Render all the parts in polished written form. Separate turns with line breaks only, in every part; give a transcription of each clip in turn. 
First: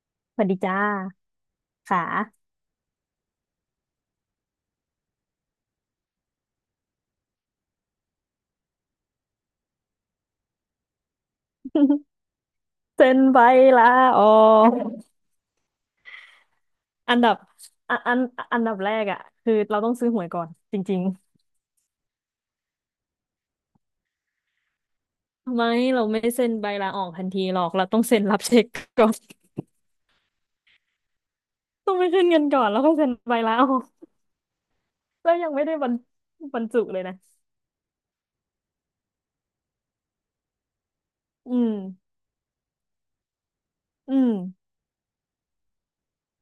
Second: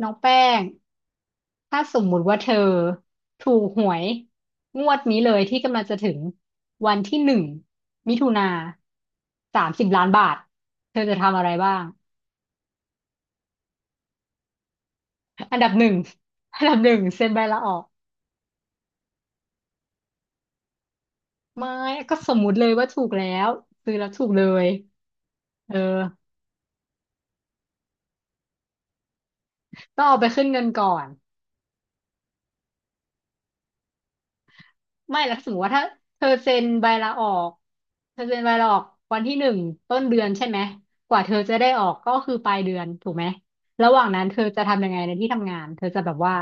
น้องแป้
สวัสดี
ง
จ้า
ถ้าส
ค่ะ
มมุติว่าเธอถูกหวยงวดนี้เลยที่กำลังจะถึงวันที่หนึ่งมิถุนา30 ล้านบาทเธอจะทำอะไรบ้าง
เซ็นใบลาออก
อันดับหนึ่งอันดับหนึ่ง
อัน
เซ็
ดั
น
บ
ใบลาออก
อันอันอันดับแรกอ่ะคือเราต้องซื้อหวยก่อนจริง
ไม่ก็สมมุติเลยว่าถูกแล้วซื้อแล้วถูกเลย
ๆไม่
เออ
เราไม่เซ็นใบลาออกทันทีหรอกเราต้องเซ็นรับเช็คก่อน
ต้องเอาไปขึ้นเงินก่อน
ต้องไปขึ้นเงินก่อนแล้วค่อยเซ็นใบลาออก
ไม่
แล้
แล้
ว
วส
ยั
ม
ง
ม
ไม่
ติว่า
ได้
ถ้าเธอเซ็
บร
น
รจุ
ใบ
เลย
ลา
นะ
ออกเธอเซ็นใบลาออกวันที่หนึ่งต้นเดือนใช่ไหมกว่าเธอ
อื
จะได้
ม
ออกก็คือปลายเดือนถูกไหมระหว่าง
อื
นั้น
ม
เธอจะทำยังไงในที่ทำงานเธอจะแบบว่า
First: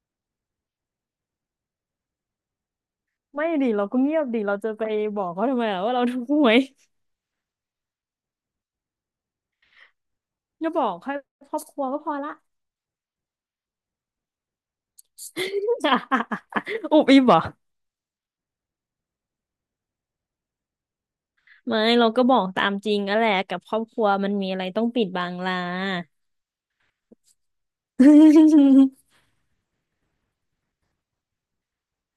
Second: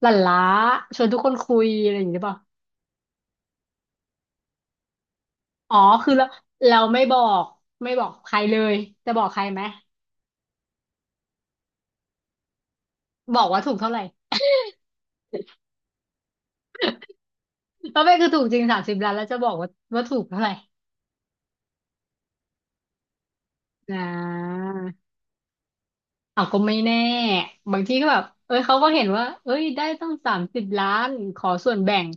หลั่นล้าชวนทุกคนคุยอะไรอย่างนี้หรือเปล่า
ไม่ดิเราก็เงียบดิเราจะไปบอกเขาทำไม
อ๋อ
อะว่าเรา
คือ
ถู
เรา
กหวย
เราไม่บอกใครเลยจะบอกใครไหม
จะบอกให้ครอบครัวก็พอละ
บอกว่าถูกเท่าไหร่
อุบอิบเหรอ
แล้วไม่คือถูกจริงสามสิบล้านแล้วจะบอกว่าถูกเท่าไหร่
ไม่เราก็บอกตามจริงนั่นแหละกับครอบ
อ่
ครัวมันมีอะไรต้องปิ
า
ดบังล่ะ
เอาก็ไม่แน่บางทีก็แบบเอ้ย เขาก็เห็นว่าเอ้ย ได้ต้อง30 ล้าน ขอส่วนแบ่ง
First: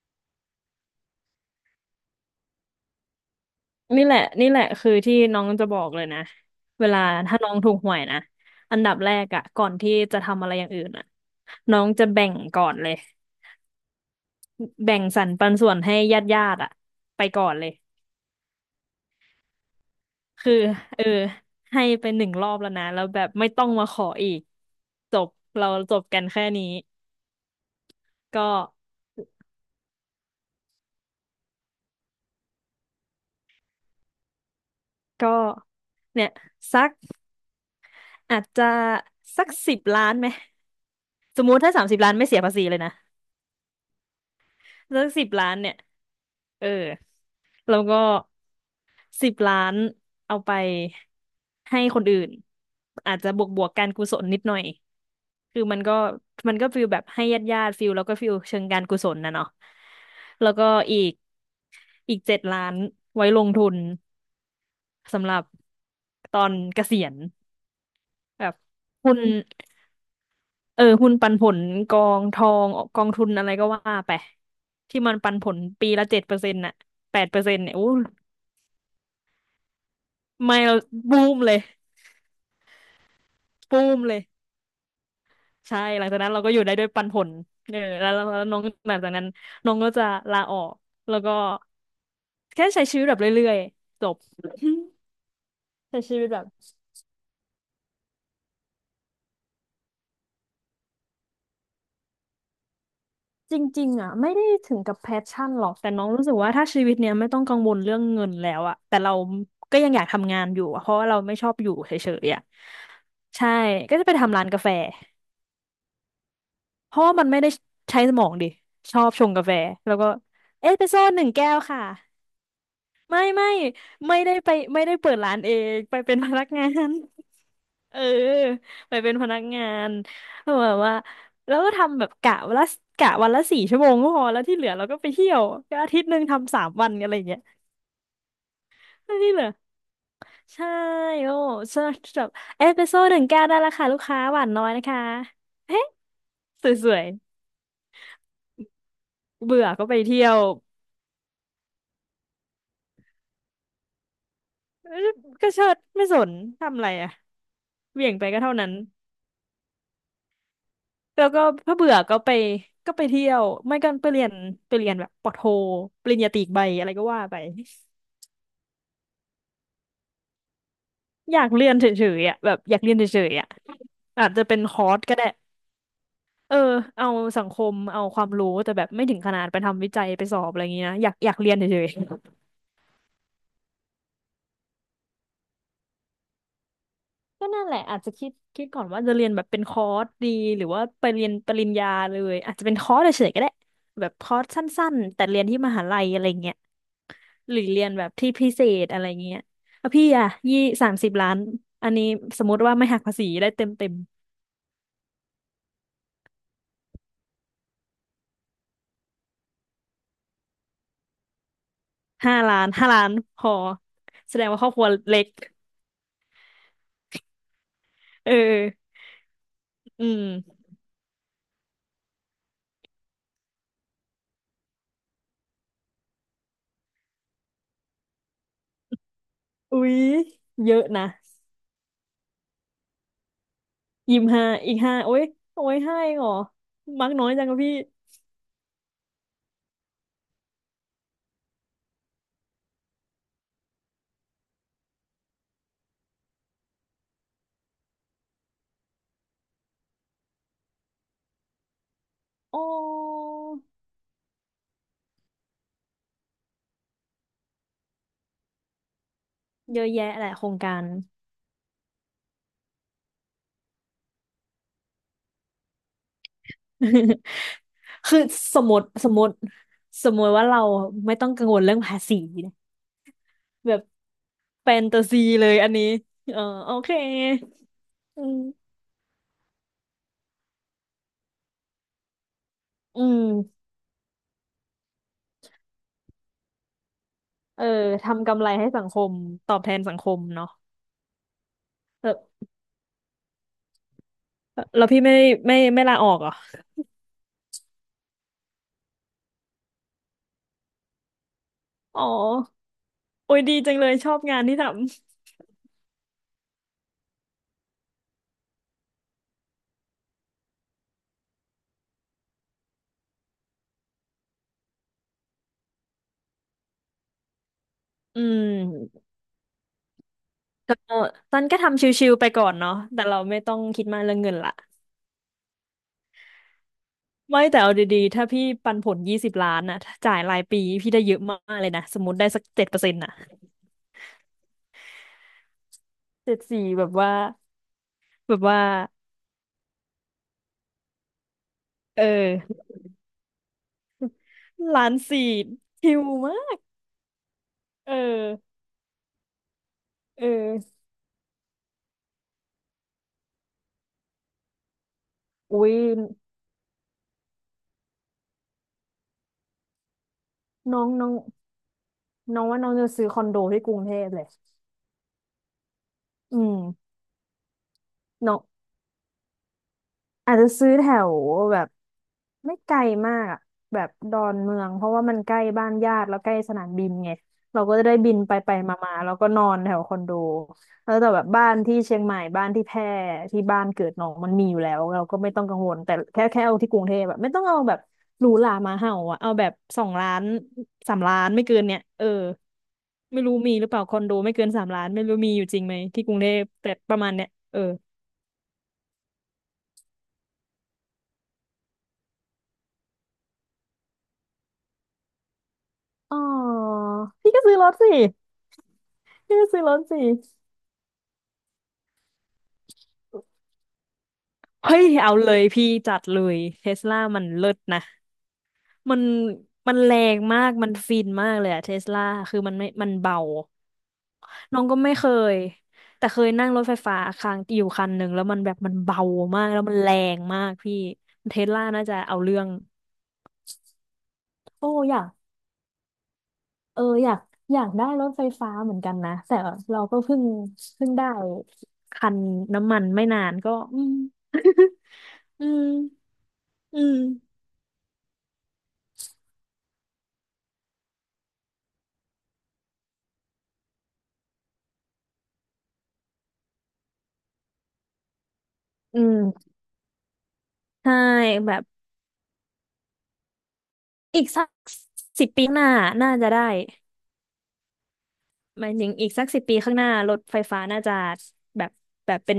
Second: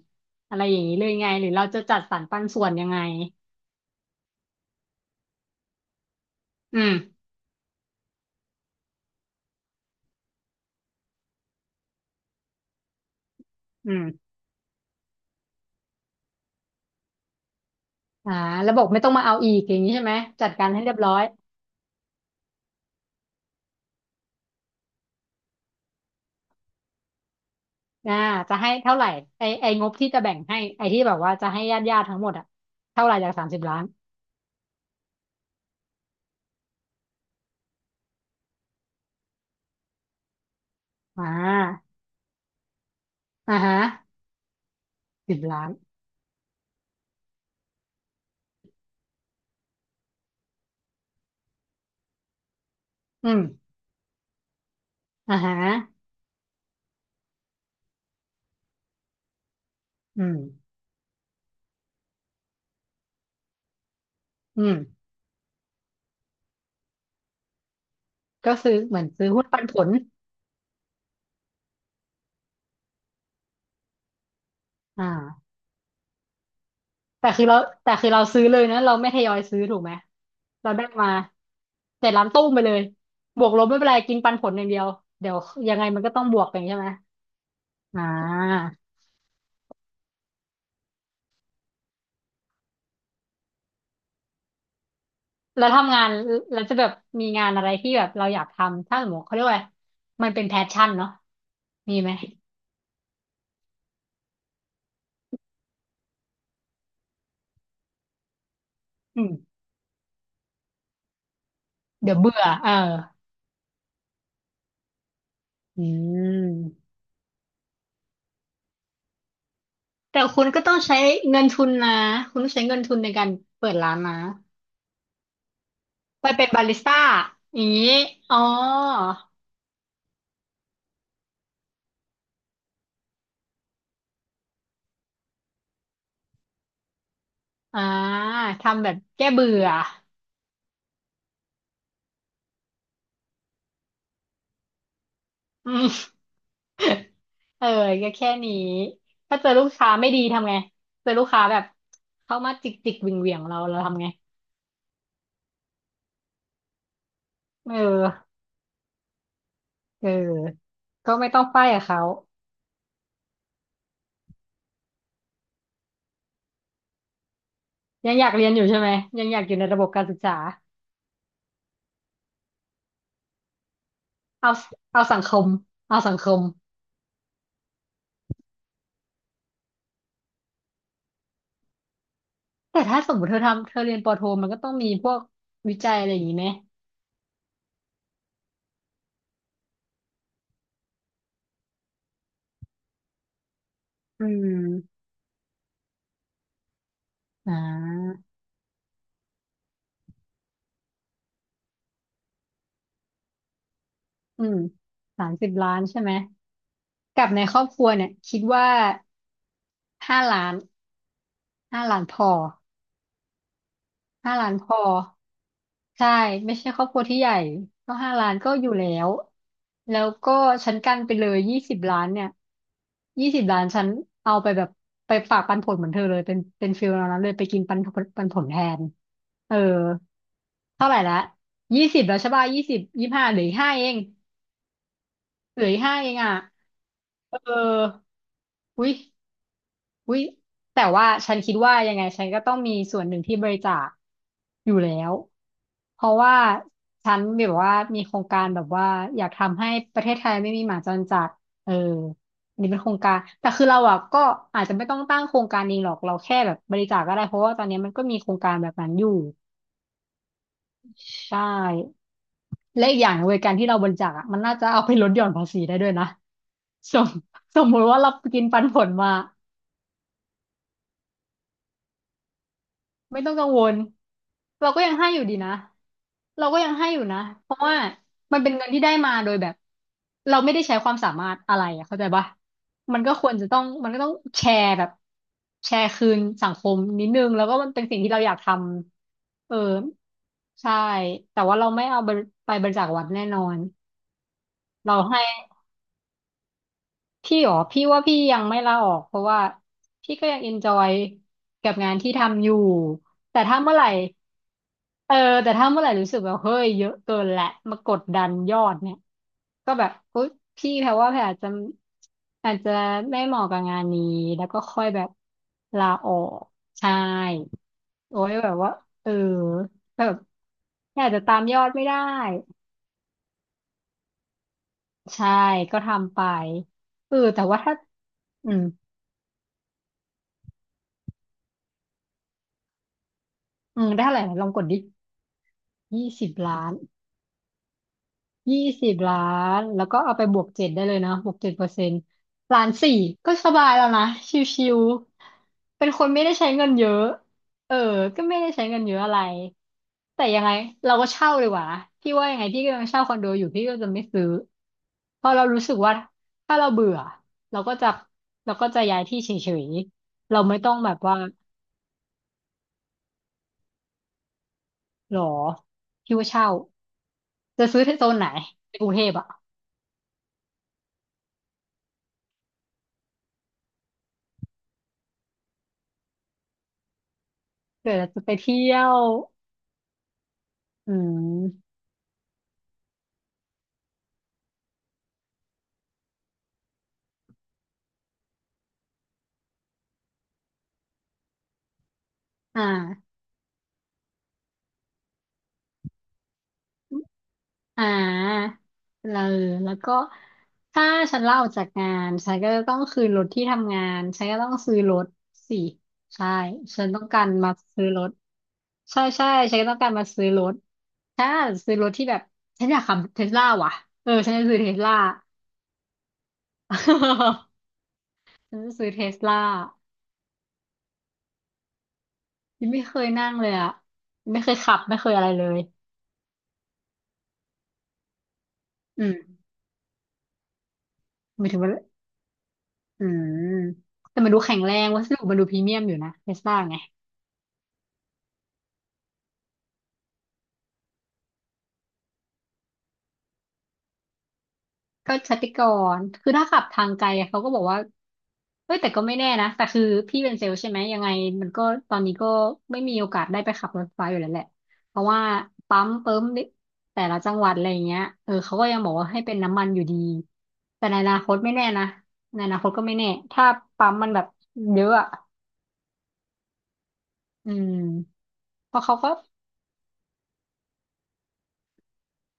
อะไรอย่างนี้เลยไง หรือเราจะจัดสรรปันส่วนยังไง
นี่แหละนี่แหละคือที่น้องจะบอกเลยนะ
อื
เว
ม
ลาถ้าน้องถูกหวยนะอันดับแรกอะก่อนที่จะทำอะไรอย่างอื่นอะน้องจะแบ่งก่อนเลย
อืม
แบ่งสรรปันส่วนให้ญาติญาติอะไปก่อนเลย
อ่าแล้วบอกไม่ต้องมาเอาอีกอย่างนี้ใช่ไหม จัด
คือ
การให้เรียบ
เออ
ร้อย
ให้ไปหนึ่งรอบแล้วนะแล้วแบบไม่ต้องมาขออีกจบเราจบกันแค่นี้
อ่า
ก็
จะให้เท่าไหร่ ไองบที่จะแบ่งให้ ไอที่แบบว่าจะให้ญาติญาติทั้งหมดอะเท่าไหร่จากสามสิบล้าน
ก็เนี่ยสัก อาจจะสัก10 ล้านไหม
อ่
สมมุติถ้าสา
า
มสิบล้านไม่เสียภาษีเลยนะ
อ่าฮะ
สักสิบ
สิบ
ล้าน
ล้าน
เนี่ยเออแล้วก็สิบล้านเอาไปให้คนอื่นอาจ
อื
จะบ
ม
วกบวกการกุศลนิดหน่อย
อ่าฮะ
คือมันก็ฟิลแบบให้ญาติญาติฟิลแล้วก็ฟิลเชิงการกุศลนะเนาะ
อืม
แล้วก็อีกอีก7 ล้านไว้ลงทุน
อืม
สำหรับตอนเกษียณแบ
ก็
บ
ซื้อเหมือน
คุณ
ซื้อหุ้นปันผล
เออหุ้นปันผลกองทองกองทุนอะไรก็ว่าไปที่มันปันผ
อ่า
ลปีละเจ็ดเปอร์เซ็นต์น่ะแป
แต่
ดเปอ
คือ
ร์เซ็
เรา
นต์เนี่ยอู้
แต่คือเราซื้อเลยนะเราไม่ทยอยซื้อถูกไหม
ไม่
เรา
เรา
ได้มา
บูมเลย
เสร็จร้านตู้มไปเลยบวกลบไม่
บู
เป็นไร
มเล
กิน
ย
ปันผลอย่างเดียวเดี๋ยวยั
ใช่
งไงมั
ห
น
ลัง
ก็
จาก
ต้อง
นั้น
บ
เรา
วก
ก็อ
กัน
ยู่ได้
ใช่
ด้
ไหม
วยปันผลเออ
อ่
แล้วน้อง
า
หลังจากนั้นน้องก็จะลาออกแล้วก็แค่ใช้ชีวิตแบบเรื่อยๆจบ
แล้ว ทำ
ใช้
งาน
ชีวิตแบบ
แล้วจะแบบมีงานอะไรที่แบบเราอยากทำถ้าสมมติเขาเรียกว่าอะไรมันเป็นแพชชั่นเนาะมีไหม
จริงๆอ่ะไม่ได้ถึงกับแพชชั่นหรอกแต่น้องรู้สึกว่าถ้าชีวิตเนี้ยไม่ต้องกังวลเรื่องเงินแล้วอ่ะแต่เรา
อืม
ก็ยังอยากทำงานอยู่อะเพราะว่าเราไม่ชอบอยู่เฉ
เดี๋ยว
ย
เบื่
ๆอ่ะ
อเออ
ใช่ก็จะไปทำร้านกาแฟ
อืม
เพราะว่ามันไม่ได้ใช้สมองดิชอบชงกาแฟแล้วก็
แต่คุณก็
เอ
ต้อ
ส
ง
เปรส
ใช้
โซ่หนึ่ง
เงิน
แก้ว
ทุน
ค่ะ
นะคุณต้องใช้เงินทุนใน
ไม่
การ
ไม่
เปิดร้านนะ
ไม่ได้ไปไม่ได้เปิดร้านเองไปเป็น
ไป
พนั
เป็
ก
นบา
งา
ริส
น
ต้าอย่าง นี้
เออ
อ๋อ
ไปเป็นพนักงานแบบว่าแล้วก็ทำแบบกะวันละ4 ชั่วโมงก็พอแล้วที่เหลือเราก็ไปเที่ยวก็อาทิตย์หนึ่งทำ3 วันอะไรอย่างเงี้ย
อ่าทำแบบ
แล้ว
แก้
ที่เหลื
เบื่
อ
อ
ใช่โอ้สำหรับเอสเปรสโซ่หนึ่งแก้วได้ราคาลูกค้าหวานน้อยนะคะ
อื
เฮ้
ม
สวย
เออก็แค่นี้ถ้า
ๆ
เจอ
เบื่
ลู
อ
ก
ก็
ค้า
ไป
ไม่ดี
เที่ยว
ทำไงเจอลูกค้าแบบเข้ามาจิกจิกเหวี่ยงเหวี่ยงเราทำไง
ก็เชิดไม่สนทำอะไรอ่ะ
เอ
เหวี่ยงไป
อ
ก็เท่านั้น
เออก็
แล้
ไม่
ว
ต้อ
ก็
งป้าย
ถ้า
กับ
เบื่อ
เขา
ก็ไปไปเที่ยวไม่ก็ไปเรียนไปเรียนแบบปอโทปริญญาตรีอีกใบอะไรก็ว่าไป
ยังอยากเรียนอยู่ใช่ไหมยังอยากอยู่ในระบบการศึกษา
อยากเรียนเฉยๆอ่ะแบบอยากเรียนเฉยๆอ่ะอาจจะ
เอา
เป็นคอร์ส
เอา
ก็
สัง
ได้
คมเอาสังคม
เออเอาสังคมเอาความรู้แต่แบบไม่ถึงขนาดไปทำวิจัยไปสอบอะไรอย่างเงี้ยนะอยากเรียนเฉยๆ
แต่ถ้าสมมติเธอทำเธอเรียนปอโทมันก็ต้องมีพวกวิจัยอะไรอย่างนี้ไหม
ก็นั่นแหละอาจจะคิดก่อนว่าจะเรียนแบบเป็นคอร์สดีหรือว่าไปเรียนปริญญาเลยอาจจะเป็นคอร์สเฉยๆก็ได้แบบ
อื
คอร์สสั้น
ม
ๆแต่เรียนที่มหาลัยอะไรเงี้ย
อ่
หรือเรียนแบบ
า
ที่พิเศษอะไรเงี้ยแล้วพี่อะสามสิบล้าน อันนี้สมมติว่าไม่หักภาษีได้เต็ม
อืมสามสิบล้านใช่ไหมกับในครอบครัวเนี่ยคิดว่า ห้าล้านห้าล้านพอ
ห้าล้านพอ
ห้า
แสด
ล้า
ง
น
ว่า
พ
ครอบ
อ
ครัวเล็ก
ใช่ไม่ใช่ครอบครัวที่ใหญ่ก็ห้าล้า
เออ
นก็อยู่แล้วแล้
อื
วก็
ม
ฉันกันไปเลยยี่สิบล้านเนี่ยยี่สิบล้านฉันเอาไปแบบไปฝากปันผลเหมือนเธอเลยเป็นฟิลนั้นเลยไปกินปันผลแทนเออ
อุ๊ยเยอะ
เท่าไหร่
นะ
ละยี่สิบแล้วใช่ป่ะยี่สิบยี่ห้าเหลืออีกห้าเอง
ยิมห้าอีกห้าโอ้ย
เหลื
โอ้
อ
ย
อีกห้า
ห้า
เอ
เอ
ง
งเหร
อ่ะ
อมักน้อย
เอ
จังกับพี่
ออุย อุ๊ยแต่ว่าฉันคิดว่ายังไงฉันก็ต้องมีส่วนหนึ่งที่บริจาคอยู่แล้วเพราะว่าฉันแบบว่ามีโครงการแบบว่าอยากทำให้ประเทศไทยไม่มีหมาจรจัดเอออั
อ๋
นนี้เป็นโครงการ
อ
แต่คือเราอ่ะก็อาจจะไม่ต้องตั้งโครงการเองหรอกเราแค่แบบบริจาคก็ได้เพราะว่าตอนนี้มันก็มีโครงการแบบนั้นอยู่
เยอะแยะแหละโครงการ
ใช่และอีกอย่างเวยการที่เราบริจาคอะมันน่าจะเอาไปลดหย่อนภาษีได้ด้วยนะสม สมมติว่าเรา
คือ
กิน
ส
ปัน
มม
ผ
ติ
ล
ส
มา
มมติสมมติว่าเราไม่ต้องกังวลเรื่องภาษีนะ
ไม่ต้องกังว
แบ
ล
บ
เรา
แฟ
ก็
น
ยัง
ตา
ให้อ
ซี
ยู่ดี
เล
นะ
ยอันนี้เออ
เราก็ยั
โอ
งให้
เค
อยู่นะเพราะว่า
อื
มันเป็นเงิน
ม
ที่ได้มาโดยแบบเราไม่ได้ใช้ความสามารถอะไรอะเข้าใจปะมั
อื
นก็ควรจะต้
ม
องแชร์แบบแชร์คืนสังคมนิดนึงแล้วก็
เออ
มันเป็นสิ่งที่เรา
ทำ
อยาก
กำ
ท
ไรให้สังคม
ำ
ต
เอ
อ
อ
บแทนสังคมเนาะ
ใช่แต่ว่าเราไม่เอา
เอ
ไป
อ
ไปบริจาควัดแน่นอน
แล้ว
เรา
พี่
ให้
ไม่ลาออกเหรอ
พี่หรอพี่ว่าพี่ยังไม่ลาออกเพราะว่าพี่ก็ยังเอนจอยกับงาน
อ๋อ
ที่ทำอยู่
โอ้
แต่
ยดี
ถ้า
จั
เมื่อ
ง
ไห
เล
ร่
ยชอบงานที่ท
เออแต่ถ้าเมื่อไหร่รู้สึกแบบเฮ้ยเยอะเกินแหละมากดดันยอดเนี่ยก็แบบอุ๊ยพี่แพรว่าแพรอาจจะไม่เหมาะกับงานนี้แล้วก็ค่อยแบบลาออกใช่
ำ
โอ้
อื
ยแบ
ม
บว่าเออแบบ
ก็
แพรอาจจะตา
ตั
ม
น
ย
ก็
อด
ทำ
ไม่
ช
ได้
ิวๆไปก่อนเนาะแต่เราไม่ต้องคิดมากเรื่องเงินละ
ใช่ก็ทำไปเออแต่
ไม่แต่
ว่า
เอา
ถ้า
ดีๆถ้าพี่
อืม
ปันผล20 ล้านน่ะถ้าจ่ายรายปีพี่ได้เยอะมากเลยนะสมมติได้สักเจ็ดเปอร์เซ็นต์น่ะ
อืมได้เท่าไหร่นะลองกดดิยี่สิบ
เจ็ดสี่
ล้าน
แบบว่าแบบ
ยี่
ว่า
สิบล้านแล้วก็เอาไปบวกเจ็ดได้เลยเนาะบวก7%
เออ
ล้านสี่ก็สบายแล้วนะชิว
ล้านสี่
ๆเป็น
ชิ
ค
ว
นไม่ได้
มา
ใช้
ก
เงินเยอะเออ
เออ
ก็ไม่ได้ใช้เงินเยอะอะไรแต่
เอ
ยังไง
อ
เราก็เช่าดีกว่านะพี่ว่ายังไงพี่ก็ยังเช่าคอนโดอยู่พี่ก็จะไม่ซื้อเพราะเรารู้
อุ้
สึ
ย
กว่าถ้าเราเบื่อเราก็จะย้ายที่เฉยๆเราไม่ต้อง
น้อ
แบ
ง
บ
น้อง
ว่า
น้องว่าน้องจะซื้อคอนโดที่กรุงเทพเลย
หรอพี่ว่า
อื
เช่า
ม
จะซื้อที่โซนไหน
น้อง
ในกรุงเทพอ่ะ
อาจจะซื้อแถวแบบไม่ไกลมากอะแบบดอนเมืองเพราะว่ามันใกล้บ้านญาติแล้วใกล้สนามบินไงเราก็จะ
เกิ
ได้
ด
บิน
จะไป
ไปไป
เที่ย
มามา
ว
แล้วก็นอนแถวคอนโด
อื
แล้วแต่แบบบ้าน
ม
ที่เชียงใหม่บ้านที่แพร่ที่บ้านเกิดน้องมันมีอยู่แล้วเราก็ไม่ต้องกังวลแต่แค่เอาที่กรุงเทพแบบไม่ต้องเอาแบบหรูหรามาเห่าอะเอาแบบ2 ล้านสามล้านไม่เกินเนี่ยเออ
อ่า
ไม่รู้มีหรือเปล่าคอนโดไม่เกินสามล้านไม่รู้มีอยู่จริงไหมที่กรุงเทพแต่ประมาณเนี้ยเออ
อ่าเราแล้วก็ถ้าฉันลาออกจากงานฉันก็จะต้องคืนรถที่ทำงานฉันก็ต้องซื้อรถสิ
อ๋อ
ใช่ฉันต้องการ
พี่ก็
มา
ซื้อรถ
ซื้อ
สิ
รถใช่ใช่
พี่
ฉัน
ซื้อ
ก็
ร
ต้อง
ถ
การ
สิ
มาซื้อรถถ้าซื้อรถที่แบบฉันอยากขับเทสลาว่ะเออฉันจะซื้อเท
เฮ้
ส
ย
ลา
เอาเลยพี่จัดเลยเทสลามันเลิศนะ
ฉันจะซื้อ
มั
เท
น
สลา
มันแรงมากมันฟินมากเลยอะเทสลาคือ
ยังไม่
มัน
เคย
เบา
นั่งเลยอะไม่เคย
น้อง
ขั
ก็
บ
ไม่
ไม่
เค
เคยอะไร
ย
เลย
แต่เคยนั่งรถไฟฟ้าครั้งอยู่คันหนึ่งแล้วมันแบบมันเบา
อืม
มากแล้วมันแรงมากพี่เท
หมา
ส
ยถึง
ลา
ว่า
น่าจะเอาเรื่อง
อืมแต่มันดูแข็ง
โอ้
แรง
อยา
วัส
ก
ดุมันดูพรีเมียมอยู่นะเทสลาไง
เอออยากได้รถไฟฟ้าเหมือนกันนะแต่เราก็เพิ่งได้คันน้ำมันไม่นานก็อืม
ก็ช
อื
ติก
ม
รคือถ้าขับ
อื
ทาง
ม
ไกลอะเขาก็บอกว่าเฮ้ยแต่ก็ไม่แน่นะแต่คือพี่เป็นเซลล์ใช่ไหม ยังไงมันก็ตอนนี้ก็ไม่มีโอกาสได้ไปขับรถไฟอยู่แล้วแหละ เพราะว่าปั๊มเปิมนิแต่ละจังหวัดอะไรอย่างเงี้ยเออเขาก็ยังบอก
อื
ว่าให้เป็น
ม
น้ำมันอยู่ดี แต่
ใช่
ในอนาคตไม่
แบบ
แน่นะในอนาคตก็ไม่แน่ ถ้าปั๊มมันแบ
อี
บ
กสัก
เยอะอะ
สิบปีข้างหน้าน่าจะได้
อืม
หมา
เพ
ย
ราะ
ถึง
เขา
อี
ก็
กสักสิบปีข้างหน้ารถไฟฟ้าน่าจะแบบแบบเป็น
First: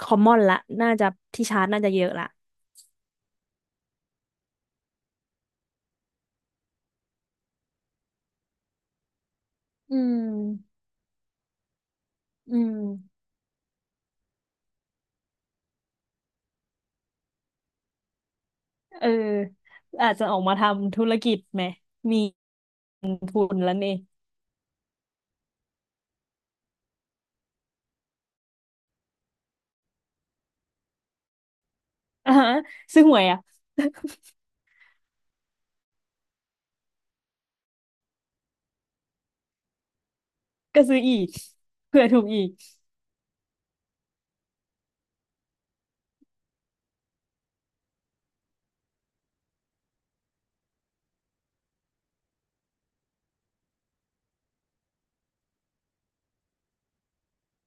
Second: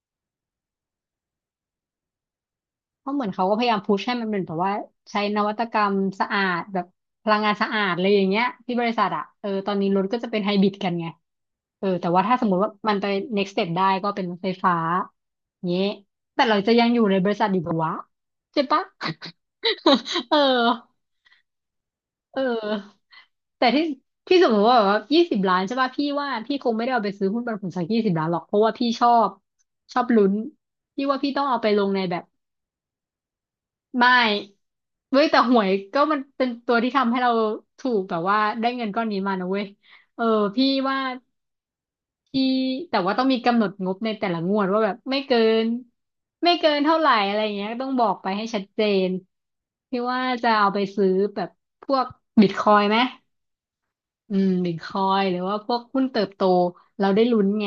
คอมมอนละน่าจะที่ชาร์จน่าจะเยอะละ
เพราะเหมือนเขาก็พยายามพุชให้มันเป็นแบบว่าใช้นวัตกรรมสะอาดแบบพลังงานสะอาดอะไรอย่างเงี้ยที่บริษัทอะเออตอนนี้
อื
รถก็
ม
จะเป็นไฮบริดกันไงเออแต่ว่าถ้าสมม
อื
ติว่า
ม
มันไป next step ได้ก็เป็นรถไฟฟ้าเงี้ยแต่เราจะยังอยู่ในบริษัทอยู่ปะวะใช่ปะ
เอออาจจะ
เอ
อ
อ
อกมาทำธุรกิจไหมมี
เออ
ทุน
แต่
แล้ว
ที่
เนี่ย
ที่สมมติว่าแบบว่ายี่สิบล้านใช่ป่ะพี่ว่าพี่คงไม่ได้เอาไปซื้อหุ้นปันผลสักยี่สิบล้านหรอกเพราะว่าพี่ชอบชอบลุ้นพี่ว่าพี่ต้องเอาไปลงในแบบ
อ่าฮะซื้อหวยอ่ะ
ไม่เว้ยแต่หวยก็มันเป็นตัวที่ทำให้เราถูกแบบว่าได้เงินก้อนนี้มานะเว้ยเออพี่
ก็ซื้
ว่า
ออีกเผื่อถูก
พี่
อีก
แต่ว่าต้องมีกำหนดงบในแต่ละงวดว่าแบบไม่เกินเท่าไหร่อะไรอย่างเงี้ยต้องบอกไปให้ชัดเจนพี่ว่าจะเอาไปซื้อแบบพวกบิตคอยน์ไหม อืมบิตคอยหรือว่าพวกหุ้นเติบโตเราได้ลุ้นไง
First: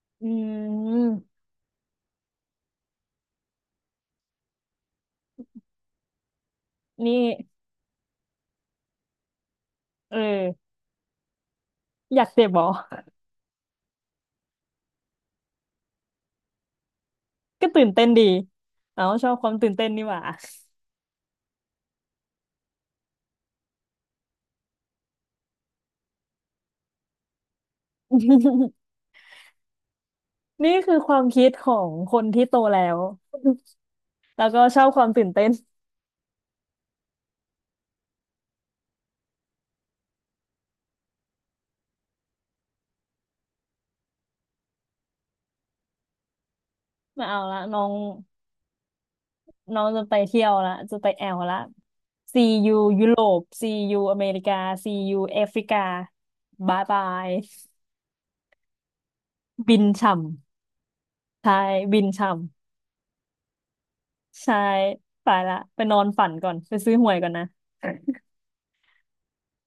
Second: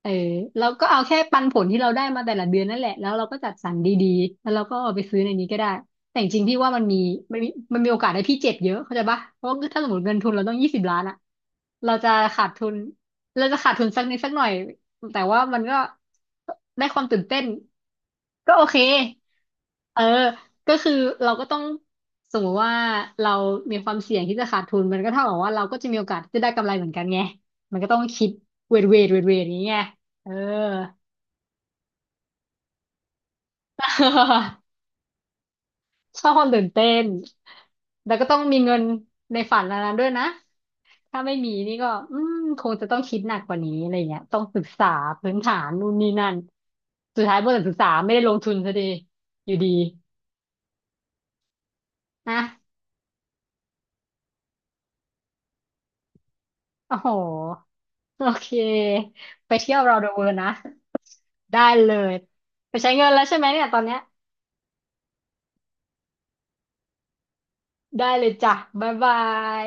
เออ
อื
เราก็เอาแค่ปั
ม
นผลที่เราได้มาแต่ละเดือนนั่นแหละแล้วเราก็จัดสรรดีๆแล้วเราก็เอาไปซื้อในนี้ก็ได้แต่จริงๆพี่ว่า
นี่
มันมีมันมีโอกาสให้พี่เจ็บเยอะเข้าใจปะเพราะว่าถ้าสมมติเงิ
เอ
นทุนเราต้อง
อ
ยี่สิบล้านอะเราจะ
อยากเส
ขาด
พบอ
ทุนเราจะขาดทุนสักนิดสักหน่อยแต่ว่ามันก็ได้ความตื่นเต้น
ก็ตื่นเต้นดี
ก็โอเค
เอ้าชอบความตื่นเต้น
เออ
นี่หว่า
ก็คือเราก็ต้องสมมติว่าเรามีความเสี่ยงที่จะขาดทุนมันก็เท่ากับว่าเราก็จะมีโอกาสที่จะได้กำไรเหมือนกันไงมันก็ต้องคิดเวทอย่างเงี้ยเออ
นี่คือความคิดของคนที่โตแล้ว แล้ว ก็ชอบความตื่นเต้น
ชอบความตื่นเต้นแล้วก็ต้องมีเงินในฝันอันนั้นด้วยนะถ้าไม่มีนี่ก็อืมคงจะต้องคิดหนักกว่านี้อะไรเงี้ยต้องศึกษาพื้นฐานนู่นนี่นั่นสุด
มา
ท้าย
เอา
บริ
ละ
ษัทศึก
น้อ
ษา
ง
ไม่ได้ลงทุนซะดีอยู่ดี
น้องจะไปเที่ยวละจะไปแอลละ
นะ
See you ยยุโรป See you อเมริกา See you แอฟริกาบาย
โอ้
บา
โห
ย
โอเค ไปเที่ย
บิ
ว
น
เราเด
ช่
อะเวิลด์นะ
ำใช่
ได้เล
บิน
ย
ช่
ไปใช้เงินแล้วใช่ไหมเนี่ยตอนเนี้ย
ำใช่ไปละไปนอนฝันก่อนไปซื้อหวยก่อนนะ
ได้เลยจ้ะบ๊ายบาย